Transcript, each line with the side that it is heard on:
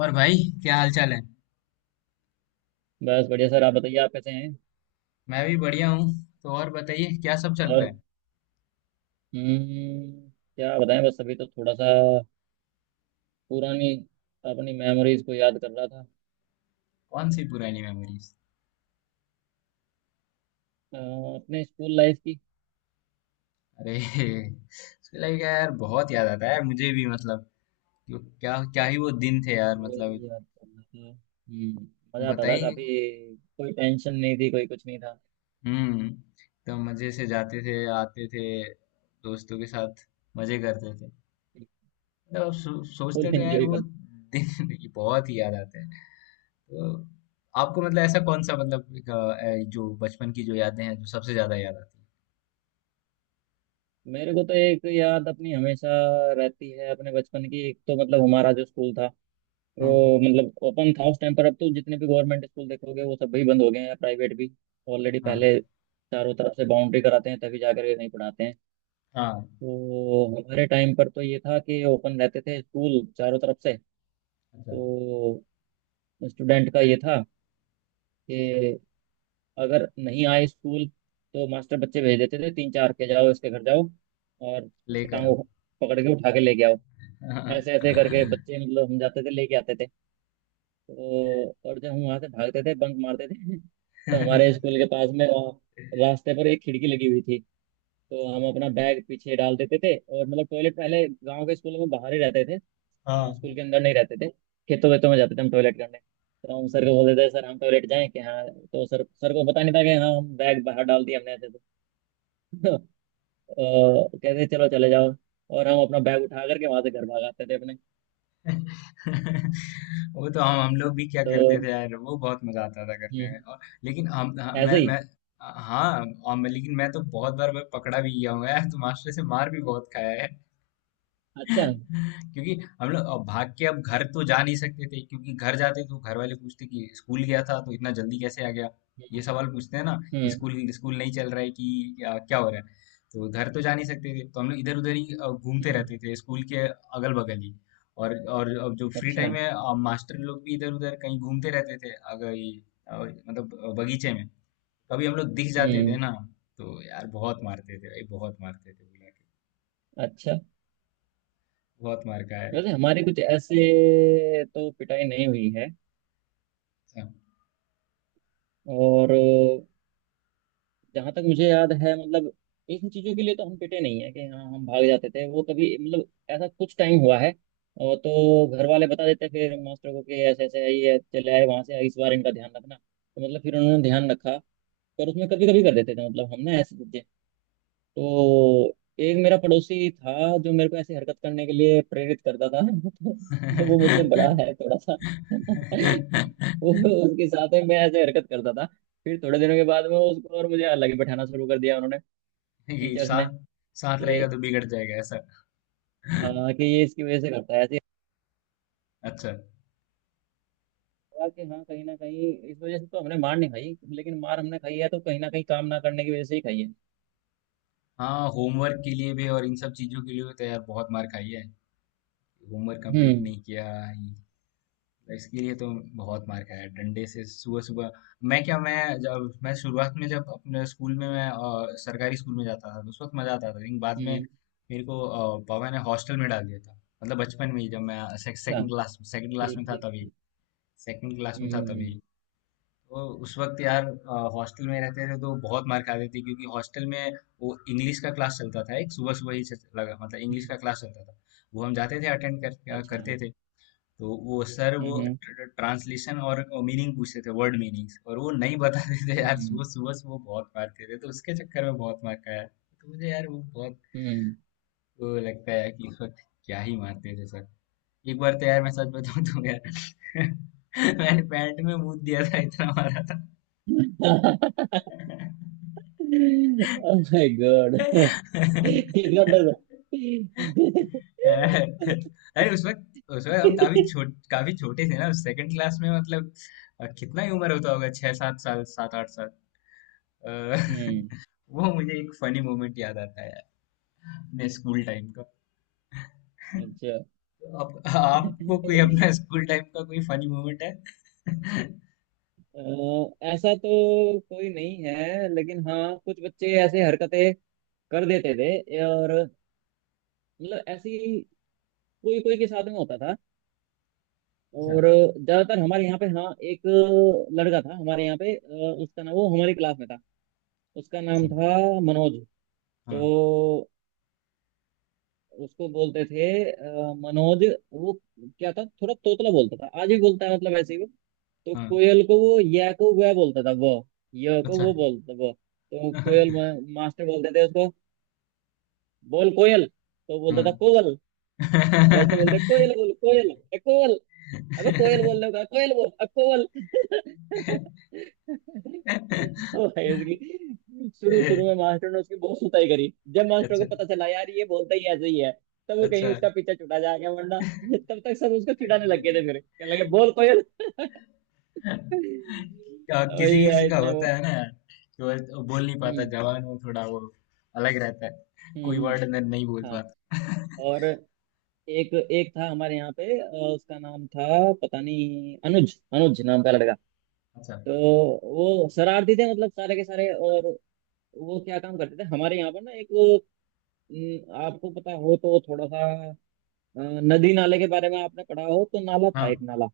left: और भाई, क्या हाल चाल है।
right: बस बढ़िया सर। आप बताइए, आप कैसे हैं?
left: मैं भी बढ़िया हूँ। तो और बताइए, क्या सब चल रहा
right: और
left: है।
right: हम्म, क्या बताएं, बस अभी तो थोड़ा सा पुरानी अपनी मेमोरीज को याद कर रहा था।
left: कौन सी पुरानी मेमोरीज।
right: अ, अपने स्कूल लाइफ की।
left: अरे उसके लगे क्या यार, बहुत याद आता है यार, मुझे भी, मतलब क्या क्या ही वो दिन थे
right: बस
left: यार, मतलब।
right: वही याद कर रहा था। मजा आता था
left: बताइए।
right: काफी, कोई टेंशन नहीं थी, कोई कुछ नहीं था।
left: हम्म। तो मजे से जाते थे, आते थे, दोस्तों के साथ मजे करते थे। मतलब अब सोचते
right: फुल
left: थे यार,
right: एंजॉय
left: वो
right: करते।
left: दिन ये बहुत ही याद आते हैं। तो आपको मतलब ऐसा कौन सा, मतलब एक, जो बचपन की जो यादें हैं, जो सबसे ज्यादा याद आती
right: मेरे को तो एक याद अपनी हमेशा रहती है अपने बचपन की। एक तो मतलब हमारा जो स्कूल था
left: है।
right: वो
left: हाँ।
right: मतलब ओपन था उस टाइम पर। अब तो जितने भी गवर्नमेंट स्कूल देखोगे वो सब भी बंद हो गए हैं या प्राइवेट भी ऑलरेडी
left: हाँ,
right: पहले चारों तरफ से बाउंड्री कराते हैं तभी जाकर के, नहीं पढ़ाते हैं।
left: हाँ,
right: तो हमारे टाइम पर तो ये था कि ओपन रहते थे स्कूल चारों तरफ से।
left: अच्छा,
right: तो स्टूडेंट का ये था कि अगर नहीं आए स्कूल तो मास्टर बच्चे भेज देते थे तीन चार के, जाओ इसके घर जाओ और उसके
left: लेकर आओ।
right: टांगों को पकड़ के उठा के लेके आओ। ऐसे ऐसे करके बच्चे मतलब हम जाते थे लेके आते थे। तो और जब हम वहां से भागते थे बंक मारते थे तो हमारे स्कूल के पास में रास्ते पर एक खिड़की लगी हुई थी। तो हम अपना बैग पीछे डाल देते थे, और मतलब टॉयलेट पहले गांव के स्कूलों में बाहर ही रहते थे,
left: हाँ।
right: स्कूल के अंदर नहीं रहते थे। खेतों वेतों में जाते थे हम टॉयलेट करने। तो हम सर को बोलते थे सर हम टॉयलेट जाएं कि हाँ, तो सर सर को पता नहीं था कि हाँ, हम बैग बाहर डाल दिया हमने ऐसे। तो कहते चलो चले जाओ। और हम अपना बैग उठा करके वहां से घर भाग आते थे अपने।
left: वो तो हम लोग भी क्या
right: तो
left: करते थे यार, वो बहुत मजा आता था करने
right: हम्म
left: में। और लेकिन हम, हाँ,
right: ऐसे
left: मैं,
right: ही।
left: हाँ। और मैं, लेकिन मैं तो बहुत बार मैं पकड़ा भी गया हूँ यार, तो मास्टर से मार भी बहुत खाया।
right: अच्छा।
left: क्योंकि हम लोग अब भाग के अब घर तो जा नहीं सकते थे, क्योंकि घर जाते तो घर वाले पूछते कि स्कूल गया था तो इतना जल्दी कैसे आ गया। ये
right: हम्म
left: सवाल पूछते हैं ना कि
right: हम्म
left: स्कूल स्कूल नहीं चल रहा है कि क्या हो रहा है। तो घर तो जा नहीं सकते थे, तो हम लोग इधर उधर ही घूमते
right: हम्म।
left: रहते थे स्कूल के अगल बगल ही। और अब जो फ्री
right: अच्छा।
left: टाइम है, मास्टर लोग भी इधर उधर कहीं घूमते रहते थे, अगर ये, मतलब बगीचे में कभी हम लोग दिख जाते थे
right: हम्म।
left: ना, तो यार बहुत मारते थे भाई, बहुत मारते थे बुला के।
right: अच्छा।
left: बहुत मार खाया
right: वैसे हमारी कुछ ऐसे तो पिटाई नहीं हुई है।
left: है।
right: और जहाँ तक मुझे याद है, मतलब इन चीज़ों के लिए तो हम पिटे नहीं है, कि हाँ हम भाग जाते थे वो, कभी मतलब ऐसा कुछ टाइम हुआ है। और तो घर वाले बता देते फिर मास्टर को कि ऐसे ऐसे है, ये चले आए वहाँ से, इस बार इनका ध्यान रखना, तो मतलब फिर उन्होंने ध्यान रखा। पर उसमें कभी कभी कर देते थे मतलब हमने ऐसे। तो एक मेरा पड़ोसी था जो मेरे को ऐसी हरकत करने के लिए प्रेरित करता था तो वो मुझसे बड़ा है थोड़ा सा वो, उसके साथ में मैं ऐसे हरकत करता था। फिर थोड़े दिनों के बाद में उसको और मुझे अलग ही बैठाना शुरू कर दिया उन्होंने,
left: ये
right: टीचर्स
left: साथ
right: ने।
left: साथ रहेगा
right: ये,
left: तो बिगड़ जाएगा, ऐसा।
right: हाँ कि ये इसकी वजह से करता है ऐसे
left: अच्छा।
right: लगा, कि हाँ कहीं ना कहीं इस वजह से तो हमने मार नहीं खाई, लेकिन मार हमने खाई है तो कहीं ना कहीं काम ना करने की वजह से ही खाई है।
left: हाँ, होमवर्क के लिए भी और इन सब चीजों के लिए भी तो यार बहुत मार खाई है। होमवर्क कंप्लीट
right: हम्म
left: नहीं किया, इसके लिए तो बहुत मार खाया है। डंडे से सुबह सुबह। मैं, जब मैं शुरुआत में, जब अपने स्कूल में मैं सरकारी स्कूल में जाता था, तो उस वक्त मजा आता था, लेकिन बाद में
right: हम्म।
left: मेरे को पापा ने हॉस्टल में डाल दिया था। मतलब बचपन में ही जब मैं
right: अच्छा।
left: सेकंड क्लास
right: ठीक
left: में था
right: ठीक
left: तब,
right: ठीक।
left: सेकंड क्लास में था तभी।
right: हम्म।
left: तो उस वक्त यार, हॉस्टल में रहते थे तो बहुत मार खाते थे, क्योंकि हॉस्टल में वो इंग्लिश का क्लास चलता था, एक सुबह सुबह ही लगा, मतलब इंग्लिश
right: हम्म,
left: का क्लास चलता था। वो हम जाते थे अटेंड कर,
right: अच्छा।
left: करते थे। तो वो सर, वो
right: हम्म
left: ट्रांसलेशन और मीनिंग पूछते थे, वर्ड मीनिंग्स, और वो नहीं बताते थे यार,
right: हम्म।
left: सुबह सुबह से वो बहुत मारते थे, तो उसके चक्कर में बहुत मार खाया, तो मुझे यार वो बहुत,
right: Hmm.
left: वो लगता है कि उस वक्त क्या ही मारते थे सर। एक बार तो यार, मैं सच बताऊं तो यार, मैंने पैंट में मूत दिया था, इतना मारा था।
right: Oh my God. He's not the
left: अरे उस वक्त हम काफी छोटे थे ना, सेकंड क्लास में मतलब। कितना ही उम्र होता होगा, छह सात साल, सात आठ साल। अ,
right: हम्म।
left: वो मुझे एक फनी मोमेंट याद आता है यार, अपने स्कूल टाइम का।
right: अच्छा।
left: आपको कोई अपना स्कूल टाइम का कोई फनी मोमेंट है?
right: अ, ऐसा तो कोई नहीं है, लेकिन हाँ कुछ बच्चे ऐसे हरकतें कर देते थे और मतलब ऐसी कोई कोई के साथ में होता था।
left: अच्छा।
right: और ज्यादातर हमारे यहाँ पे, हाँ एक लड़का था हमारे यहाँ पे, उसका नाम, वो हमारी क्लास में था, उसका नाम
left: अच्छा।
right: था मनोज।
left: हाँ।
right: तो उसको बोलते थे, मनोज वो क्या था, थोड़ा तोतला बोलता था, आज भी बोलता है मतलब ऐसे ही वो। तो
left: हाँ।
right: कोयल को वो या को वह बोलता था वो, य को
left: अच्छा।
right: वो बोलता था वो। तो कोयल मास्टर बोलते थे उसको बोल कोयल, तो बोलता था
left: हाँ।
right: कोवल। तो मास्टर बोलते कोयल बोल कोयल ए कोवल, अबे कोयल बोलने का, कोयल बोल अब, कोयल ओ भाई, उसकी शुरू
left: ए,
right: शुरू में मास्टर ने उसकी बहुत सुताई करी, जब मास्टर को
left: अच्छा।
right: पता चला यार ये बोलता ही ऐसे ही है तब वो कहीं
left: अच्छा।
right: उसका पीछा छुटा जा गया, वरना तब तक सब उसको चिढ़ाने लग गए थे, फिर कहने लगे बोल कोयल
left: किसी
right: वही
left: किसी
right: है
left: का
right: इतने वो।
left: होता है ना, कि वो बोल नहीं पाता,
right: हम्म
left: जवान वो थोड़ा वो अलग रहता है,
right: हम्म
left: कोई
right: हम्म,
left: वर्ड नहीं बोल
right: हाँ।
left: पाता।
right: और एक एक था हमारे यहाँ पे, उसका नाम था पता नहीं अनुज, अनुज नाम का लड़का।
left: अच्छा।
right: तो वो शरारती थे मतलब सारे के सारे, और वो क्या काम करते थे हमारे यहाँ पर ना एक वो, न, आपको पता हो तो थोड़ा सा, अ, नदी नाले के बारे में आपने पढ़ा हो तो, नाला था
left: हाँ
right: एक, नाला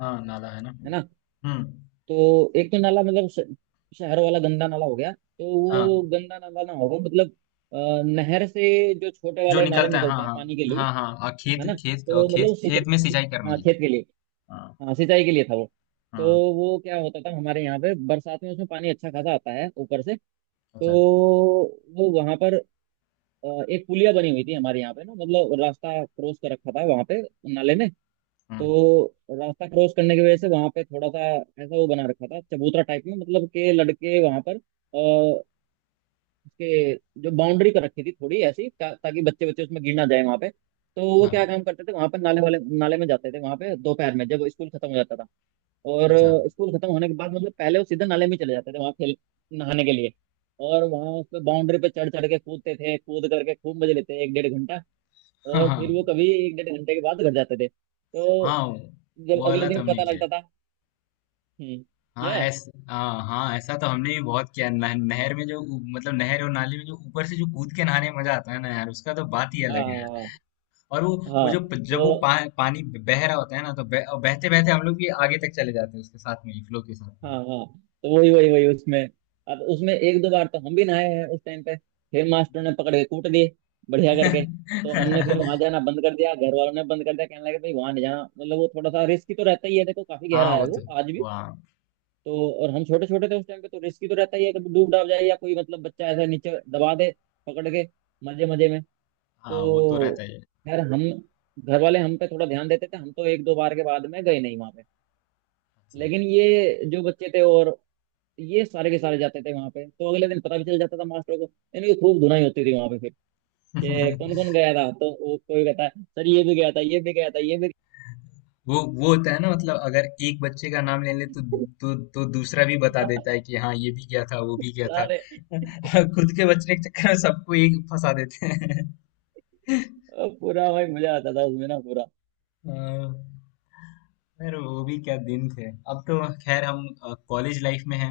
left: हाँ, नाला है ना।
right: है ना।
left: हम्म।
right: तो एक तो नाला मतलब शहर वाला गंदा नाला हो गया, तो
left: हाँ,
right: वो गंदा नाला ना होगा, मतलब नहर से जो छोटे
left: जो
right: वाले नाले
left: निकलता है।
right: निकलते
left: हाँ
right: हैं पानी के
left: हाँ।
right: लिए
left: हाँ हाँ,
right: है
left: खेत
right: ना।
left: खेत,
right: तो मतलब
left: खेत खेत में
right: सिंचाई,
left: सिंचाई करने
right: हाँ
left: के लिए।
right: खेत के लिए,
left: हाँ
right: हाँ सिंचाई के लिए था वो। तो
left: हाँ।
right: वो क्या होता था हमारे यहाँ पे बरसात में, उसमें पानी अच्छा खासा आता है ऊपर से। तो
left: अच्छा।
right: वो वहां पर अ, एक पुलिया बनी हुई थी हमारे यहाँ पे ना, मतलब रास्ता क्रॉस कर रखा था वहां पे नाले ने।
left: हाँ।
right: तो रास्ता क्रॉस करने की वजह से वहां पे थोड़ा सा ऐसा वो बना रखा था चबूतरा टाइप में, मतलब के लड़के वहां पर अः उसके जो बाउंड्री कर रखी थी थोड़ी ऐसी ताकि बच्चे बच्चे उसमें गिर ना जाए वहां पे। तो वो
left: अच्छा।
right: क्या काम करते थे, वहां पर नाले वाले, नाले में जाते थे वहां पे दोपहर में जब स्कूल खत्म हो जाता था, और
left: अच्छा।
right: स्कूल खत्म होने के बाद मतलब पहले वो सीधा नाले में चले जाते थे वहां खेल, नहाने के लिए। और वहां उस पे बाउंड्री पे चढ़ चढ़ के कूदते थे, कूद करके खूब मजे लेते एक डेढ़ घंटा।
left: हाँ
right: और
left: हाँ
right: फिर वो कभी एक डेढ़ घंटे के बाद घर जाते थे।
left: हाँ,
right: तो जब
left: वो
right: अगले
left: वाला तो
right: दिन
left: हमने
right: पता
left: किया है।
right: लगता था। हम्म,
left: हाँ,
right: क्या है।
left: ऐसा। हाँ हाँ, ऐसा तो हमने भी बहुत किया है। नहर में जो मतलब नहर और नाली में जो ऊपर से जो कूद के नहाने में मजा आता है ना यार, उसका तो बात ही
right: हाँ
left: अलग है यार।
right: हाँ हाँ।
left: और वो
right: हाँ,
left: वो
right: हाँ।"
left: जो जब वो
right: तो,
left: पानी बह रहा होता है ना, तो बहते बहते हम लोग भी आगे तक चले जाते हैं उसके साथ में, फ्लो के साथ
right: हाँ
left: में।
right: हाँ, तो वही वही वही उसमें, अब उसमें एक दो बार तो हम भी नहाए हैं उस टाइम पे। फिर मास्टर ने पकड़ के कूट दिए बढ़िया करके। तो हमने फिर वहां जाना बंद कर दिया, घर वालों ने बंद कर दिया, कहने लगे भाई वहां नहीं जाना, मतलब वो थोड़ा सा रिस्की तो रहता ही है, देखो काफी गहरा
left: हाँ, वो
right: है
left: तो
right: वो आज भी।
left: वाह।
right: तो और हम छोटे छोटे थे उस टाइम पे, तो रिस्की तो रहता ही है, कभी डूब डाब जाए, या कोई मतलब बच्चा ऐसा नीचे दबा दे पकड़ के, मजे मजे में।
left: हाँ, वो तो
right: तो
left: रहता है।
right: खैर हम, घर वाले हम पे थोड़ा ध्यान देते थे, हम तो एक दो बार के बाद में गए नहीं वहां पे। लेकिन ये जो बच्चे थे, और ये सारे के सारे जाते थे वहां पे, तो अगले दिन पता भी चल जाता था मास्टरों को, इनकी खूब धुनाई होती थी वहां पे फिर, कि कौन कौन गया था, तो वो कोई कहता है सर ये भी गया था, ये भी गया था, ये भी
left: वो होता है ना, मतलब अगर एक बच्चे का नाम ले ले, तो
right: गया
left: तो दूसरा भी बता
right: था।"
left: देता है कि हाँ, ये भी किया था, वो भी किया था।
right: सारे,
left: खुद के बचने के चक्कर में सबको एक फंसा देते हैं।
right: पूरा भाई मजा आता था उसमें ना, पूरा।
left: अ, यार वो भी क्या दिन थे। अब तो खैर, हम कॉलेज लाइफ में हैं।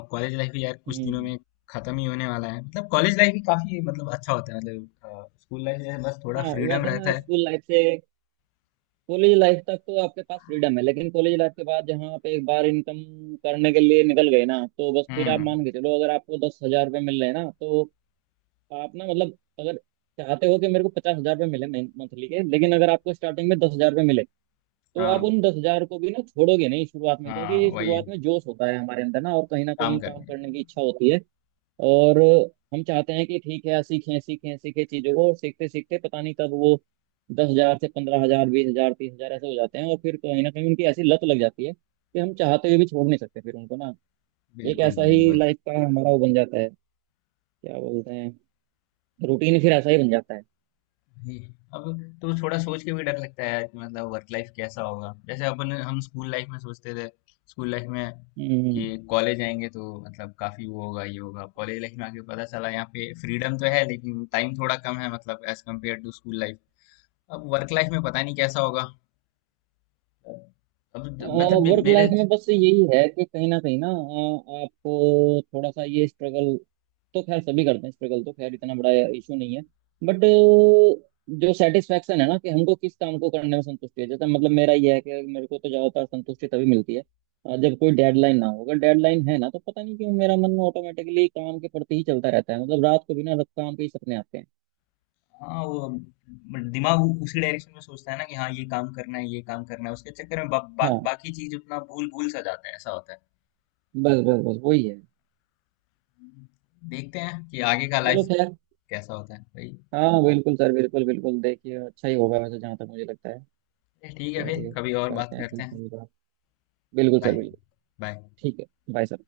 left: अब कॉलेज लाइफ भी यार कुछ दिनों
right: हम्म।
left: में खत्म ही होने वाला है। मतलब कॉलेज लाइफ भी काफी, मतलब अच्छा होता है, मतलब स्कूल लाइफ में बस थोड़ा
right: हाँ
left: फ्रीडम
right: वैसे
left: रहता
right: ना,
left: है।
right: स्कूल लाइफ से कॉलेज लाइफ तक तो आपके पास फ्रीडम है, लेकिन कॉलेज लाइफ के बाद जहाँ आप एक बार इनकम करने के लिए निकल गए ना, तो बस फिर आप
left: हम्म।
right: मान के चलो अगर आपको 10,000 रुपये मिल रहे हैं ना, तो आप ना, मतलब अगर चाहते हो कि मेरे को 50,000 रुपये मिले मंथली के, लेकिन अगर आपको स्टार्टिंग में 10,000 रुपये मिले तो आप
left: हाँ
right: उन 10,000 को भी ना छोड़ोगे नहीं शुरुआत में, क्योंकि
left: हाँ, वही
right: शुरुआत में जोश होता है हमारे अंदर ना, और कहीं ना
left: काम
right: कहीं काम
left: करना।
right: करने की इच्छा होती है। और हम चाहते हैं कि ठीक है सीखें सीखें सीखें चीजों को, और सीखते सीखते पता नहीं कब वो 10,000 से 15,000, 20,000, 30,000 ऐसे हो जाते हैं, और फिर कहीं ना कहीं उनकी ऐसी लत लग जाती है कि हम चाहते हुए भी छोड़ नहीं सकते फिर उनको ना। एक
left: बिल्कुल,
right: ऐसा ही
left: बिल्कुल।
right: लाइफ का हमारा वो बन जाता है, क्या बोलते हैं, रूटीन, फिर ऐसा ही बन जाता है।
left: ही। अब तो थोड़ा सोच के भी डर लगता है यार, कि मतलब वर्क लाइफ कैसा होगा? जैसे अपन, हम स्कूल लाइफ में सोचते थे, स्कूल लाइफ में
right: हम्म।
left: कि कॉलेज आएँगे तो मतलब काफ़ी वो होगा, ये होगा। कॉलेज लाइफ में आके पता चला, यहाँ पे फ्रीडम तो है, लेकिन टाइम थोड़ा कम है, मतलब as compare to school life. अब वर्क लाइफ में पता नहीं कैसा होगा? अब द मतलब मे
right: वर्क
left: मेरे,
right: लाइफ में बस यही है कि कहीं ना कहीं ना, आपको थोड़ा सा ये स्ट्रगल, तो खैर सभी करते हैं स्ट्रगल, तो खैर इतना बड़ा इशू नहीं है, बट जो सेटिस्फेक्शन है ना, कि हमको किस काम को करने में संतुष्टि है, जैसे मतलब मेरा ये है कि मेरे को तो ज्यादातर संतुष्टि तभी मिलती है, जब कोई डेडलाइन ना हो। अगर डेडलाइन है ना तो पता नहीं क्यों मेरा मन ऑटोमेटिकली काम के प्रति ही चलता रहता है, मतलब रात को बिना काम के ही सपने आते हैं।
left: हाँ, वो दिमाग उसी डायरेक्शन में सोचता है ना कि हाँ, ये काम करना है, ये काम करना है। उसके चक्कर में ब बा
right: हाँ,
left: बाकी चीज़ अपना भूल-भूल सा जाता है, ऐसा होता है।
right: बस बस बस वही है।
left: देखते हैं कि आगे का
right: चलो
left: लाइफ
right: खैर।
left: कैसा होता है भाई।
right: हाँ बिल्कुल सर, बिल्कुल बिल्कुल, देखिए अच्छा ही होगा वैसे, जहाँ तक मुझे लगता है।
left: ठीक है, फिर
right: चलिए
left: कभी और बात
right: करते हैं फिर
left: करते हैं।
right: कभी बात। बिल्कुल सर,
left: बाय।
right: बिल्कुल।
left: बाय।
right: ठीक है। Bye sir.